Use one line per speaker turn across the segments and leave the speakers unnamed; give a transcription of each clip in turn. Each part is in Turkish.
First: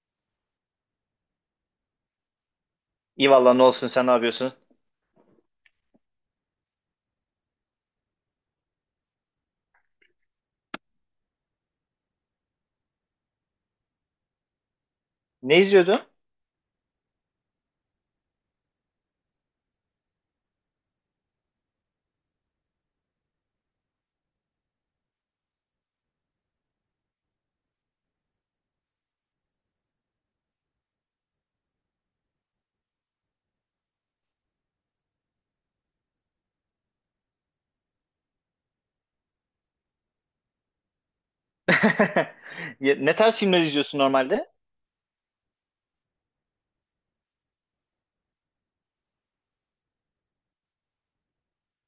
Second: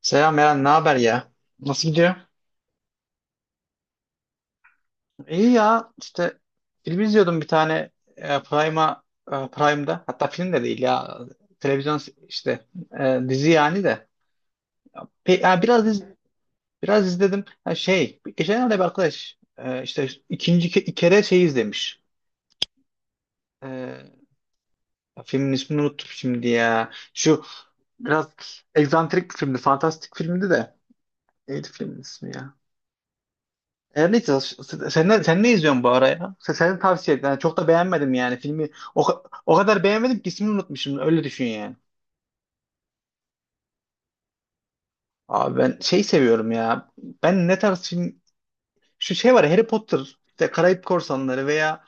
Selam Eren, ne haber ya? Nasıl gidiyor?
İyi valla ne olsun sen ne yapıyorsun?
İyi ya, işte film izliyordum bir tane e, Prime'a, Prime'da. Hatta film de değil ya, televizyon işte dizi yani de. Pe-
Ne
ya biraz iz-
izliyordun?
Biraz izledim. Ha, şey, geçenlerde bir arkadaş işte ikinci kere şey izlemiş. E, Filmin ismini unuttum şimdi ya. Şu biraz egzantrik bir filmdi, fantastik filmdi de. Neydi filmin ismi ya? Her neyse sen ne izliyorsun bu ara ya? Senin tavsiye et. Yani çok da beğenmedim yani filmi. O kadar beğenmedim ki ismini unutmuşum. Öyle düşün yani.
Ya, ne tarz filmler izliyorsun normalde?
Abi ben şey seviyorum ya. Ben ne tarz film şu şey var ya, Harry Potter, işte Karayip Korsanları veya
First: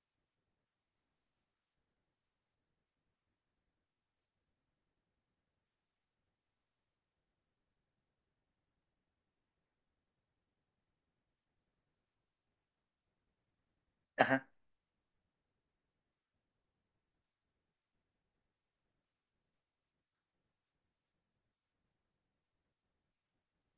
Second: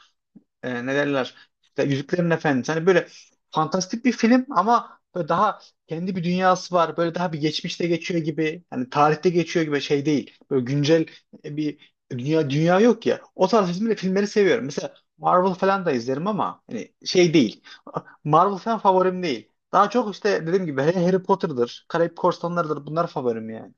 ne derler işte Yüzüklerin Efendisi. Hani böyle fantastik bir film ama böyle daha kendi bir dünyası var. Böyle daha bir geçmişte geçiyor gibi. Hani tarihte geçiyor gibi şey değil. Böyle güncel bir dünya yok ya. O tarz filmleri
Aha.
seviyorum. Mesela Marvel falan da izlerim ama hani şey değil. Marvel falan favorim değil. Daha çok işte dediğim gibi Harry Potter'dır, Karayip Korsanları'dır. Bunlar favorim yani.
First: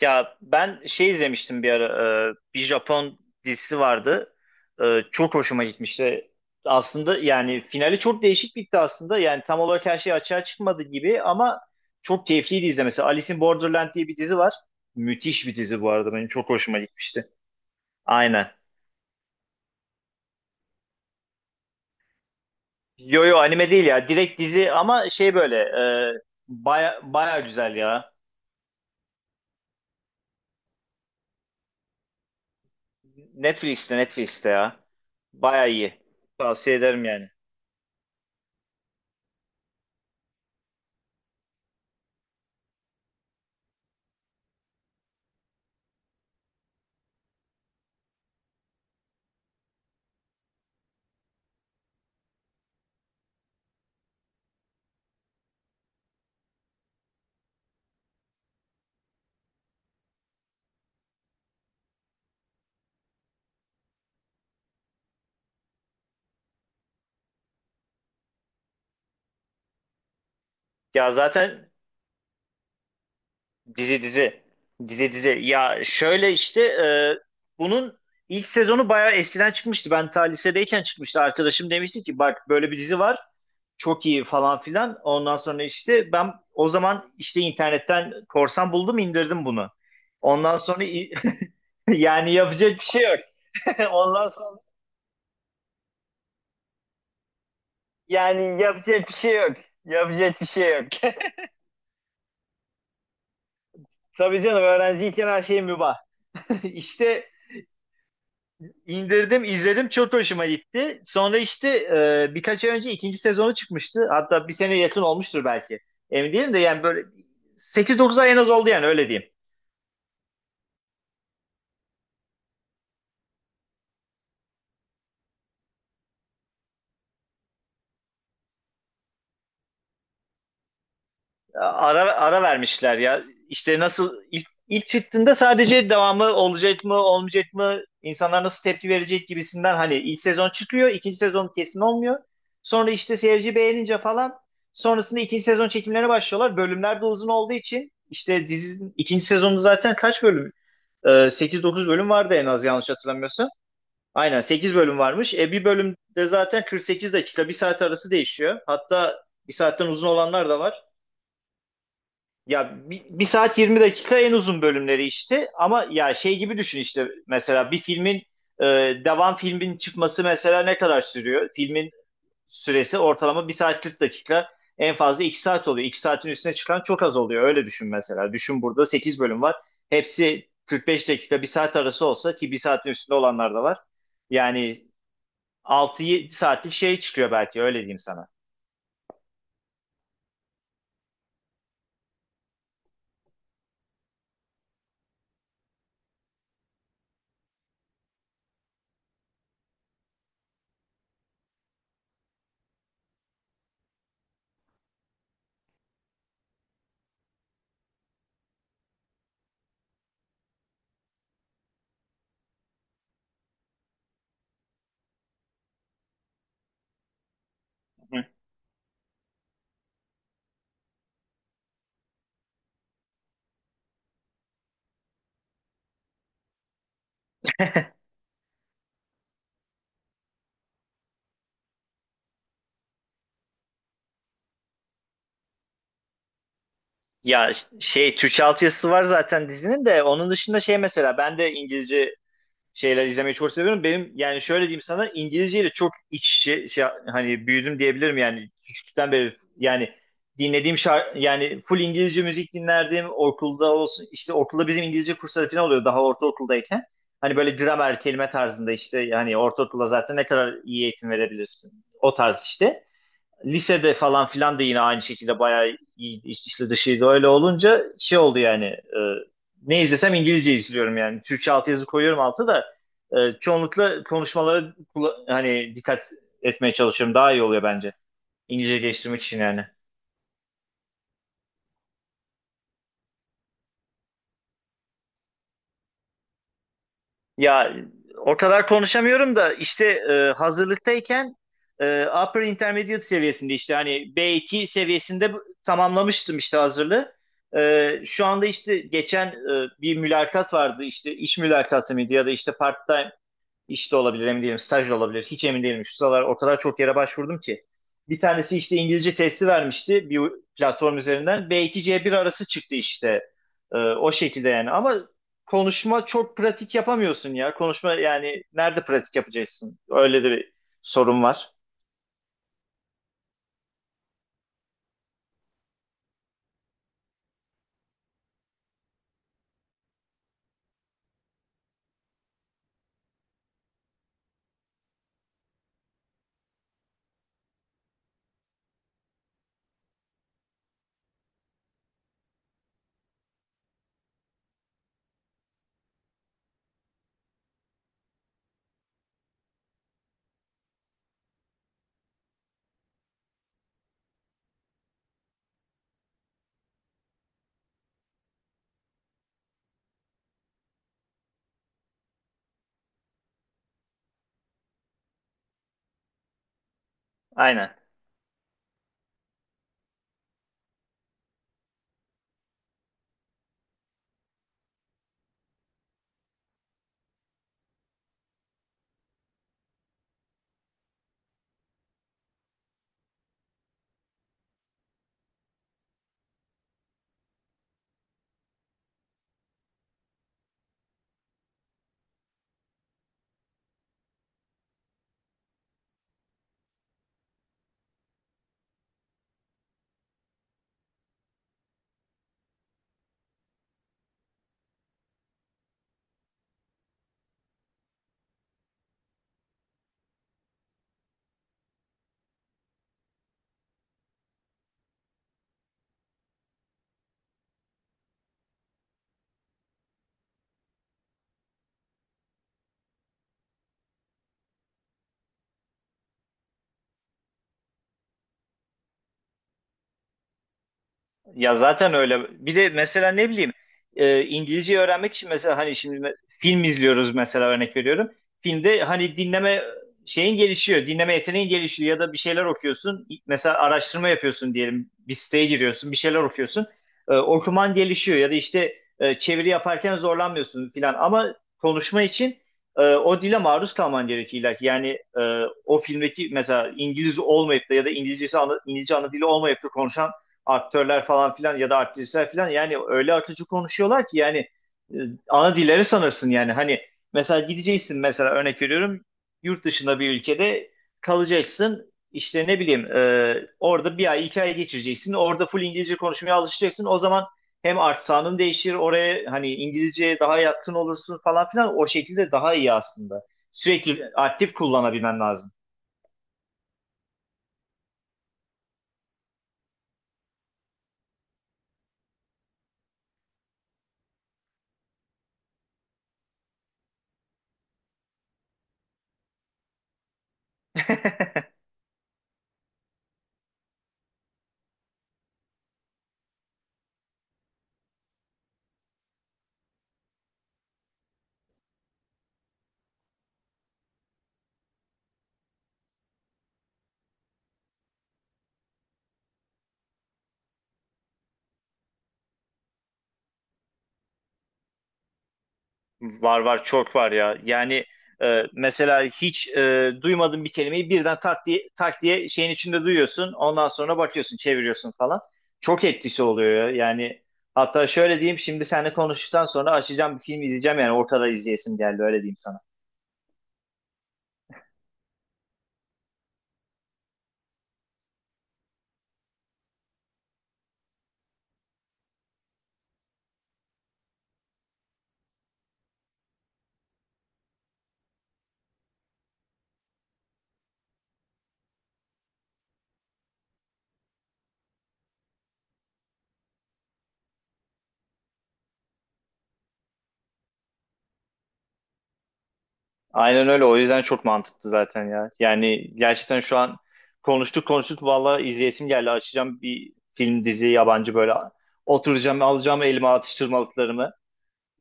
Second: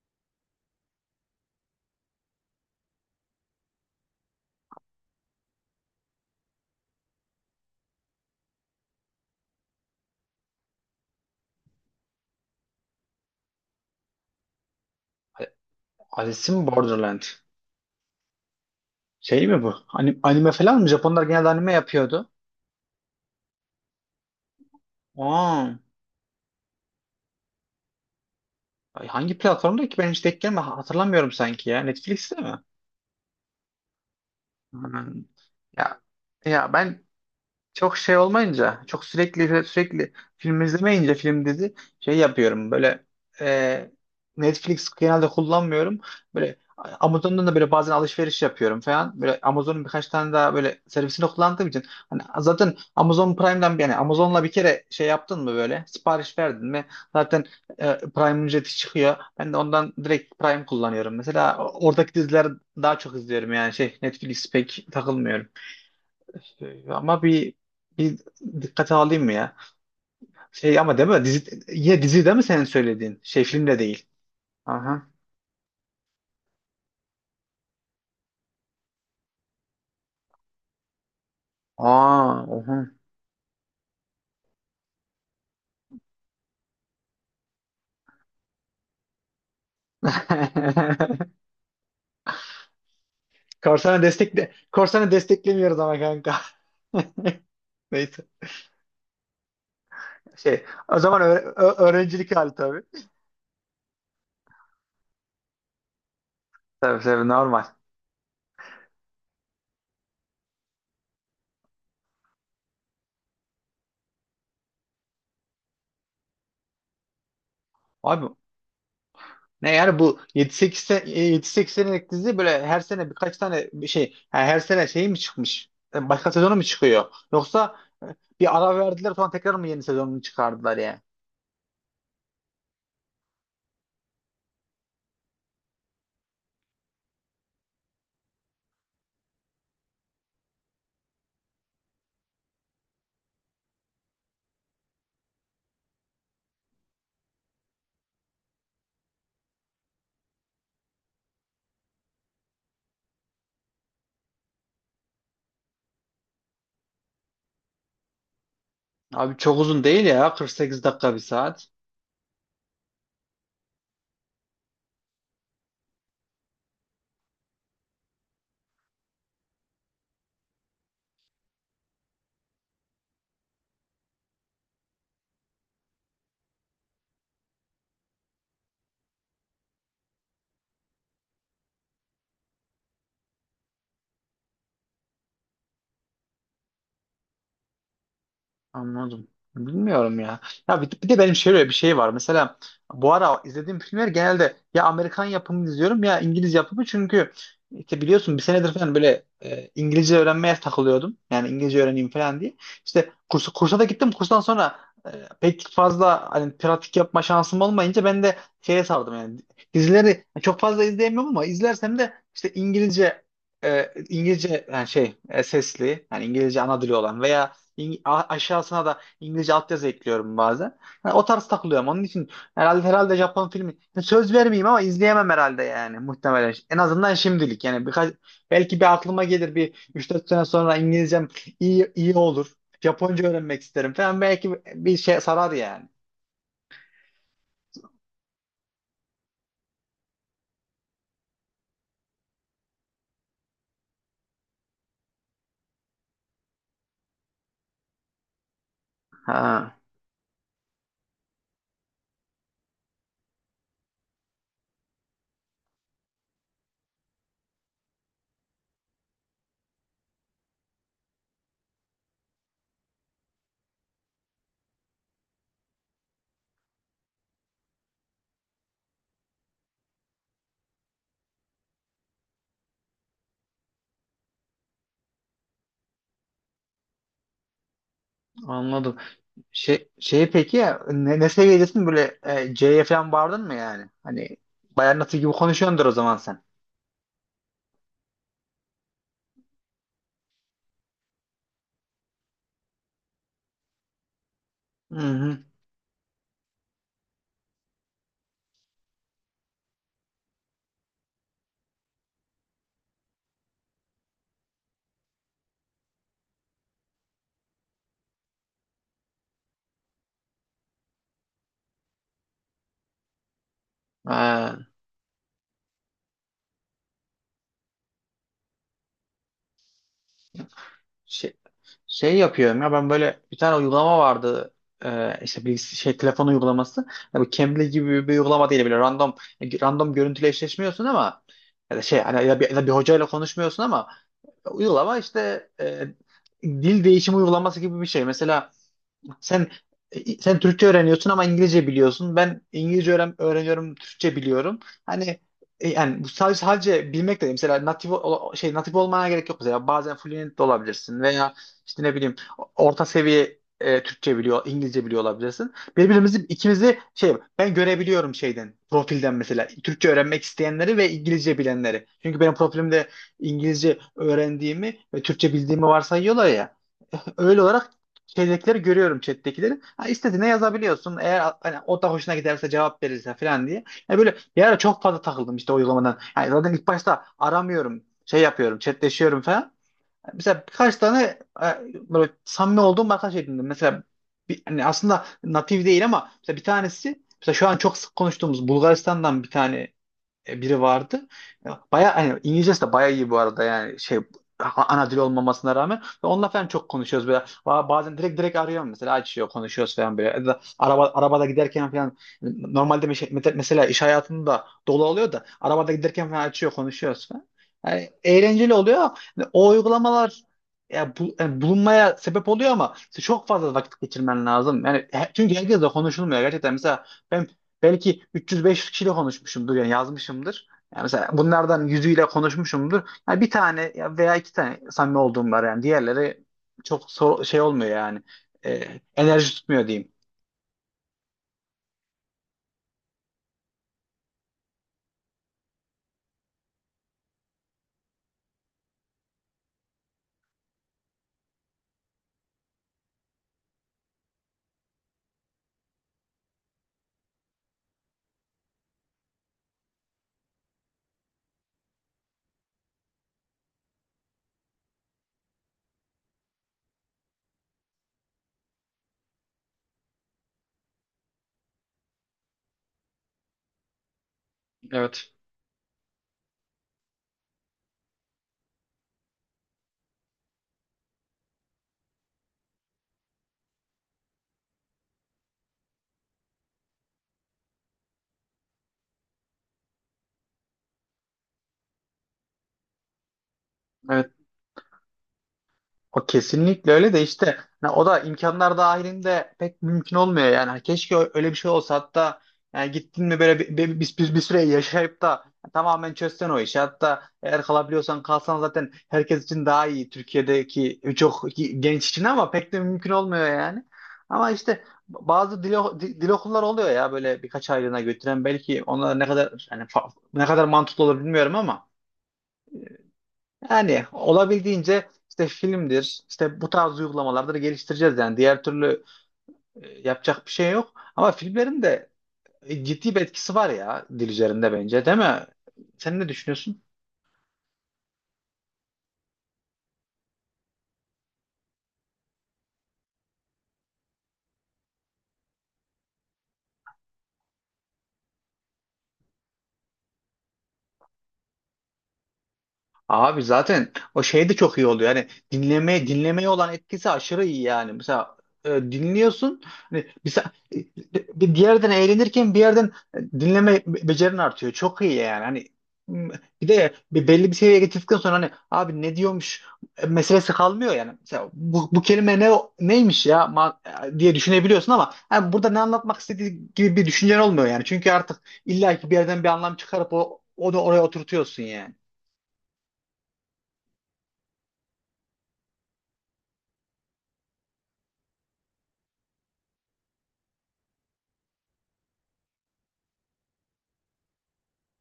Ya ben şey izlemiştim bir ara. Bir Japon dizisi vardı. E, Çok hoşuma gitmişti. Aslında yani finali çok değişik bitti aslında. Yani tam olarak her şey açığa çıkmadı gibi ama çok keyifliydi izlemesi. Alice in Borderland diye bir dizi var. Müthiş bir dizi bu arada. Benim
Alice
çok
in
hoşuma gitmişti.
Borderland.
Aynen.
Şey mi bu? Anime falan mı? Japonlar genelde anime yapıyordu.
Yo yo anime değil ya. Direkt dizi ama şey böyle
Aa.
e, baya, baya güzel ya.
Ay, hangi platformda ki ben hiç denk gelme hatırlamıyorum sanki ya. Netflix'te mi?
Netflix'te Netflix'te ya.
Hmm.
Baya
Ya
iyi. Tavsiye
Ben
ederim yani.
çok şey olmayınca, çok sürekli sürekli film izlemeyince film dizi şey yapıyorum böyle. e, Netflix genelde kullanmıyorum. Böyle Amazon'dan da böyle bazen alışveriş yapıyorum falan. Böyle Amazon'un birkaç tane daha böyle servisini kullandığım için hani zaten Amazon Prime'den yani Amazon'la bir kere şey yaptın mı böyle sipariş verdin mi zaten Prime ücreti çıkıyor. Ben de ondan direkt Prime kullanıyorum. Mesela oradaki dizileri daha çok izliyorum yani şey Netflix pek takılmıyorum. İşte ama bir dikkate alayım mı ya? Şey ama değil
Ya
mi? Dizi,
zaten
yine dizi değil mi senin söylediğin? Şey film de
dizi
değil.
dizi.
Aha.
Dizi dizi. Ya şöyle işte bunun ilk sezonu baya eskiden çıkmıştı. Ben ta lisedeyken çıkmıştı. Arkadaşım demişti ki
Aa,
bak böyle
oha.
bir dizi var. Çok iyi falan filan. Ondan sonra işte ben o zaman işte internetten korsan buldum indirdim bunu. Ondan sonra yani yapacak bir şey yok.
Korsanı
Ondan
destekle
sonra
Korsanı desteklemiyoruz ama kanka. Neyse.
yani yapacak bir şey yok. Yapacak bir
Şey,
şey yok.
o zaman öğrencilik hali tabii.
Tabii canım öğrenciyken her şey mübah.
Tabii tabii
İşte
normal.
indirdim, izledim çok hoşuma gitti. Sonra işte birkaç ay önce ikinci sezonu çıkmıştı. Hatta bir sene yakın olmuştur belki. Emin değilim de yani böyle sekiz 9
Abi
ay en az oldu yani öyle diyeyim.
ne yani bu 7-8 sene, 7-8 senelik dizi böyle her sene birkaç tane bir şey yani her sene şey mi çıkmış? Başka sezonu mu çıkıyor? Yoksa e, bir ara verdiler sonra tekrar mı yeni sezonunu çıkardılar yani?
Ara ara vermişler ya. İşte nasıl ilk çıktığında sadece devamı olacak mı olmayacak mı insanlar nasıl tepki verecek gibisinden hani ilk sezon çıkıyor ikinci sezon kesin olmuyor. Sonra işte seyirci beğenince falan sonrasında ikinci sezon çekimlerine başlıyorlar. Bölümler de uzun olduğu için işte dizinin ikinci sezonu zaten kaç bölüm? 8-9 bölüm vardı en az yanlış hatırlamıyorsam. Aynen 8 bölüm varmış. Bir bölümde zaten 48 dakika bir saat arası değişiyor. Hatta
Abi
bir
çok uzun
saatten
değil
uzun
ya
olanlar
kırk
da var.
sekiz dakika bir saat.
Ya bir saat 20 dakika en uzun bölümleri işte ama ya şey gibi düşün işte mesela bir filmin e, devam filmin çıkması mesela ne kadar sürüyor? Filmin süresi ortalama bir saat 40 dakika en fazla 2 saat oluyor. 2 saatin üstüne çıkan çok az oluyor öyle düşün mesela. Düşün burada 8 bölüm var. Hepsi 45 dakika bir saat arası olsa ki bir saatin üstünde olanlar da var. Yani 6 saatlik şey çıkıyor belki öyle diyeyim sana.
Anladım. Bilmiyorum ya. Ya bir de benim şöyle bir şey var. Mesela bu ara izlediğim filmler genelde ya Amerikan yapımı izliyorum ya İngiliz yapımı çünkü işte biliyorsun bir senedir falan böyle İngilizce öğrenmeye takılıyordum. Yani İngilizce öğreneyim falan diye. İşte kursa da gittim. Kurstan sonra e, pek fazla hani pratik yapma şansım olmayınca ben de şeye sardım yani. Dizileri çok fazla izleyemiyorum ama izlersem de işte İngilizce sesli yani İngilizce ana dili olan veya aşağısına da İngilizce altyazı ekliyorum bazen. Yani o tarz takılıyorum. Onun için herhalde Japon filmi yani söz vermeyeyim ama izleyemem herhalde yani muhtemelen. En azından şimdilik yani birkaç belki bir aklıma gelir bir 3-4 sene sonra İngilizcem iyi olur. Japonca öğrenmek isterim falan belki bir şey sarar yani.
Ya şey Türkçe altyazısı var zaten dizinin de onun dışında şey mesela ben de İngilizce şeyler izlemeyi çok seviyorum. Benim yani şöyle diyeyim sana İngilizceyle çok iç içe şey, hani büyüdüm diyebilirim yani küçüklükten beri
Ha,
yani dinlediğim şarkı yani full İngilizce müzik dinlerdim okulda olsun işte okulda bizim İngilizce kursları falan oluyor daha ortaokuldayken. Hani böyle gramer kelime tarzında işte hani ortaokulda zaten ne kadar iyi eğitim verebilirsin o tarz işte lisede falan filan da yine aynı şekilde bayağı iyi içli dışıydı. Öyle olunca şey oldu yani ne izlesem İngilizce izliyorum yani. Türkçe altyazı koyuyorum altı da çoğunlukla konuşmalara hani dikkat etmeye çalışıyorum. Daha iyi oluyor bence. İngilizce
anladım.
geliştirmek için yani.
Peki ya ne, seviyedesin böyle C'ye falan vardın mı yani? Hani bayan nasıl gibi konuşuyordur o zaman sen.
Ya o kadar konuşamıyorum da işte hazırlıktayken upper intermediate seviyesinde işte hani B2
Hı
seviyesinde
hı.
tamamlamıştım işte hazırlığı. Şu anda işte geçen bir mülakat vardı işte iş mülakatı mıydı ya da işte part işte olabilir emin değilim. Staj da olabilir. Hiç emin değilim. Şu sıralar o kadar çok yere başvurdum ki. Bir tanesi işte İngilizce testi vermişti bir platform üzerinden. B2 C1 arası çıktı işte. O şekilde
Ha,
yani. Ama konuşma çok pratik yapamıyorsun ya. Konuşma yani nerede pratik yapacaksın? Öyle de bir sorun
şey-
var.
şey yapıyorum ya ben böyle bir tane uygulama vardı. İşte bir şey telefon uygulaması yani bu Cambly gibi bir uygulama değil böyle random görüntüyle eşleşmiyorsun ama ya da şey hani ya bir, ya da bir hocayla konuşmuyorsun ama uygulama işte dil değişimi uygulaması gibi bir şey mesela sen sen Türkçe öğreniyorsun ama İngilizce biliyorsun. Ben İngilizce öğreniyorum, Türkçe biliyorum. Hani yani bu sadece bilmek de değil. Mesela natif ol- şey natif olmana gerek yok mesela. Bazen fluent de olabilirsin veya işte ne bileyim orta seviye Türkçe biliyor, İngilizce biliyor olabilirsin. Birbirimizi ikimizi şey ben görebiliyorum şeyden, profilden mesela. Türkçe öğrenmek isteyenleri ve İngilizce bilenleri. Çünkü benim profilimde İngilizce öğrendiğimi ve Türkçe bildiğimi varsayıyorlar ya. Öyle olarak
Aynen.
şeydekileri görüyorum chat'tekileri. Ha, istediğine yazabiliyorsun. Eğer hani, o da hoşuna giderse cevap verirse falan diye. Yani böyle bir ara çok fazla takıldım işte o uygulamadan. Yani zaten ilk başta aramıyorum. Şey yapıyorum. Chatleşiyorum falan. Mesela birkaç tane e, böyle samimi olduğum arkadaş edindim. Mesela bir, hani aslında natif değil ama mesela bir tanesi mesela şu an çok sık konuştuğumuz Bulgaristan'dan bir tane biri vardı. Baya hani İngilizcesi de baya iyi bu arada yani şey ana dil olmamasına rağmen ve onunla falan çok konuşuyoruz böyle. Bazen direkt arıyorum mesela açıyor konuşuyoruz falan böyle ya da arabada giderken falan normalde mesela iş hayatında dolu oluyor da arabada giderken falan açıyor konuşuyoruz falan yani eğlenceli oluyor. Yani o uygulamalar ya yani bulunmaya sebep oluyor ama işte çok fazla vakit geçirmen lazım yani çünkü herkesle konuşulmuyor gerçekten mesela ben belki 300-500 kişiyle konuşmuşumdur yani yazmışımdır. Yani mesela bunlardan 100'üyle konuşmuşumdur. Yani bir tane ya veya iki tane samimi olduğum var yani. Diğerleri çok şey olmuyor yani. Enerji tutmuyor diyeyim.
Ya zaten öyle. Bir de mesela ne bileyim İngilizce öğrenmek için mesela hani şimdi film izliyoruz mesela örnek veriyorum. Filmde hani dinleme şeyin gelişiyor, dinleme yeteneğin gelişiyor ya da bir şeyler okuyorsun. Mesela araştırma yapıyorsun diyelim. Bir siteye giriyorsun, bir şeyler okuyorsun. Okuman gelişiyor ya da işte çeviri yaparken zorlanmıyorsun filan. Ama konuşma için o dile maruz kalman gerekiyor illa ki. Yani e, o filmdeki mesela İngiliz olmayıp da ya da İngilizcesi İngilizce ana dili olmayıp da konuşan aktörler falan filan ya da aktrisler filan yani öyle akıcı konuşuyorlar ki yani e,
Evet.
ana dilleri sanırsın yani hani mesela gideceksin mesela örnek veriyorum yurt dışında bir ülkede kalacaksın işte ne bileyim orada bir ay iki ay geçireceksin orada full İngilizce konuşmaya alışacaksın o zaman hem aksanın değişir oraya hani İngilizceye daha yatkın olursun falan filan o şekilde daha iyi aslında sürekli
Evet.
aktif kullanabilmen lazım.
O kesinlikle öyle de işte hani o da imkanlar dahilinde pek mümkün olmuyor yani. Hani keşke öyle bir şey olsa hatta yani gittin mi böyle bir süre yaşayıp da tamamen çözsen o işi. Hatta eğer kalabiliyorsan kalsan zaten herkes için daha iyi Türkiye'deki çok genç için ama pek de mümkün olmuyor yani. Ama işte bazı dil okulları oluyor ya böyle birkaç aylığına götüren belki onlar ne kadar yani ne kadar mantıklı olur bilmiyorum ama yani olabildiğince işte filmdir, işte bu tarz uygulamalardır geliştireceğiz yani. Diğer türlü yapacak bir şey yok. Ama filmlerin de ciddi bir etkisi var ya dil üzerinde bence, değil mi? Sen ne
Var
düşünüyorsun?
var çok var ya. Yani mesela hiç duymadığın bir kelimeyi birden tak diye, tak diye şeyin içinde duyuyorsun. Ondan sonra bakıyorsun, çeviriyorsun falan. Çok etkisi oluyor ya. Yani hatta şöyle diyeyim şimdi seninle konuştuktan sonra açacağım bir film izleyeceğim yani ortada izleyesim geldi öyle diyeyim sana.
Abi zaten o şey de çok iyi oluyor. Yani dinlemeye dinlemeye olan etkisi aşırı iyi yani. Mesela dinliyorsun. Hani bir diğerden eğlenirken bir yerden dinleme becerin artıyor. Çok iyi yani. Hani m, bir de bir belli bir seviyeye getirdikten sonra hani abi ne diyormuş meselesi kalmıyor yani. Mesela bu kelime ne neymiş ya diye düşünebiliyorsun ama hani burada ne anlatmak istediği gibi bir düşüncen olmuyor yani. Çünkü artık illa ki bir yerden bir anlam çıkarıp onu oraya oturtuyorsun yani.
Aynen öyle o yüzden çok mantıklı zaten ya. Yani gerçekten şu an konuştuk konuştuk valla izleyesim geldi. Açacağım bir film dizi yabancı böyle oturacağım alacağım elime atıştırmalıklarımı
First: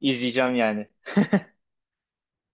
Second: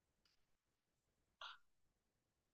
izleyeceğim yani.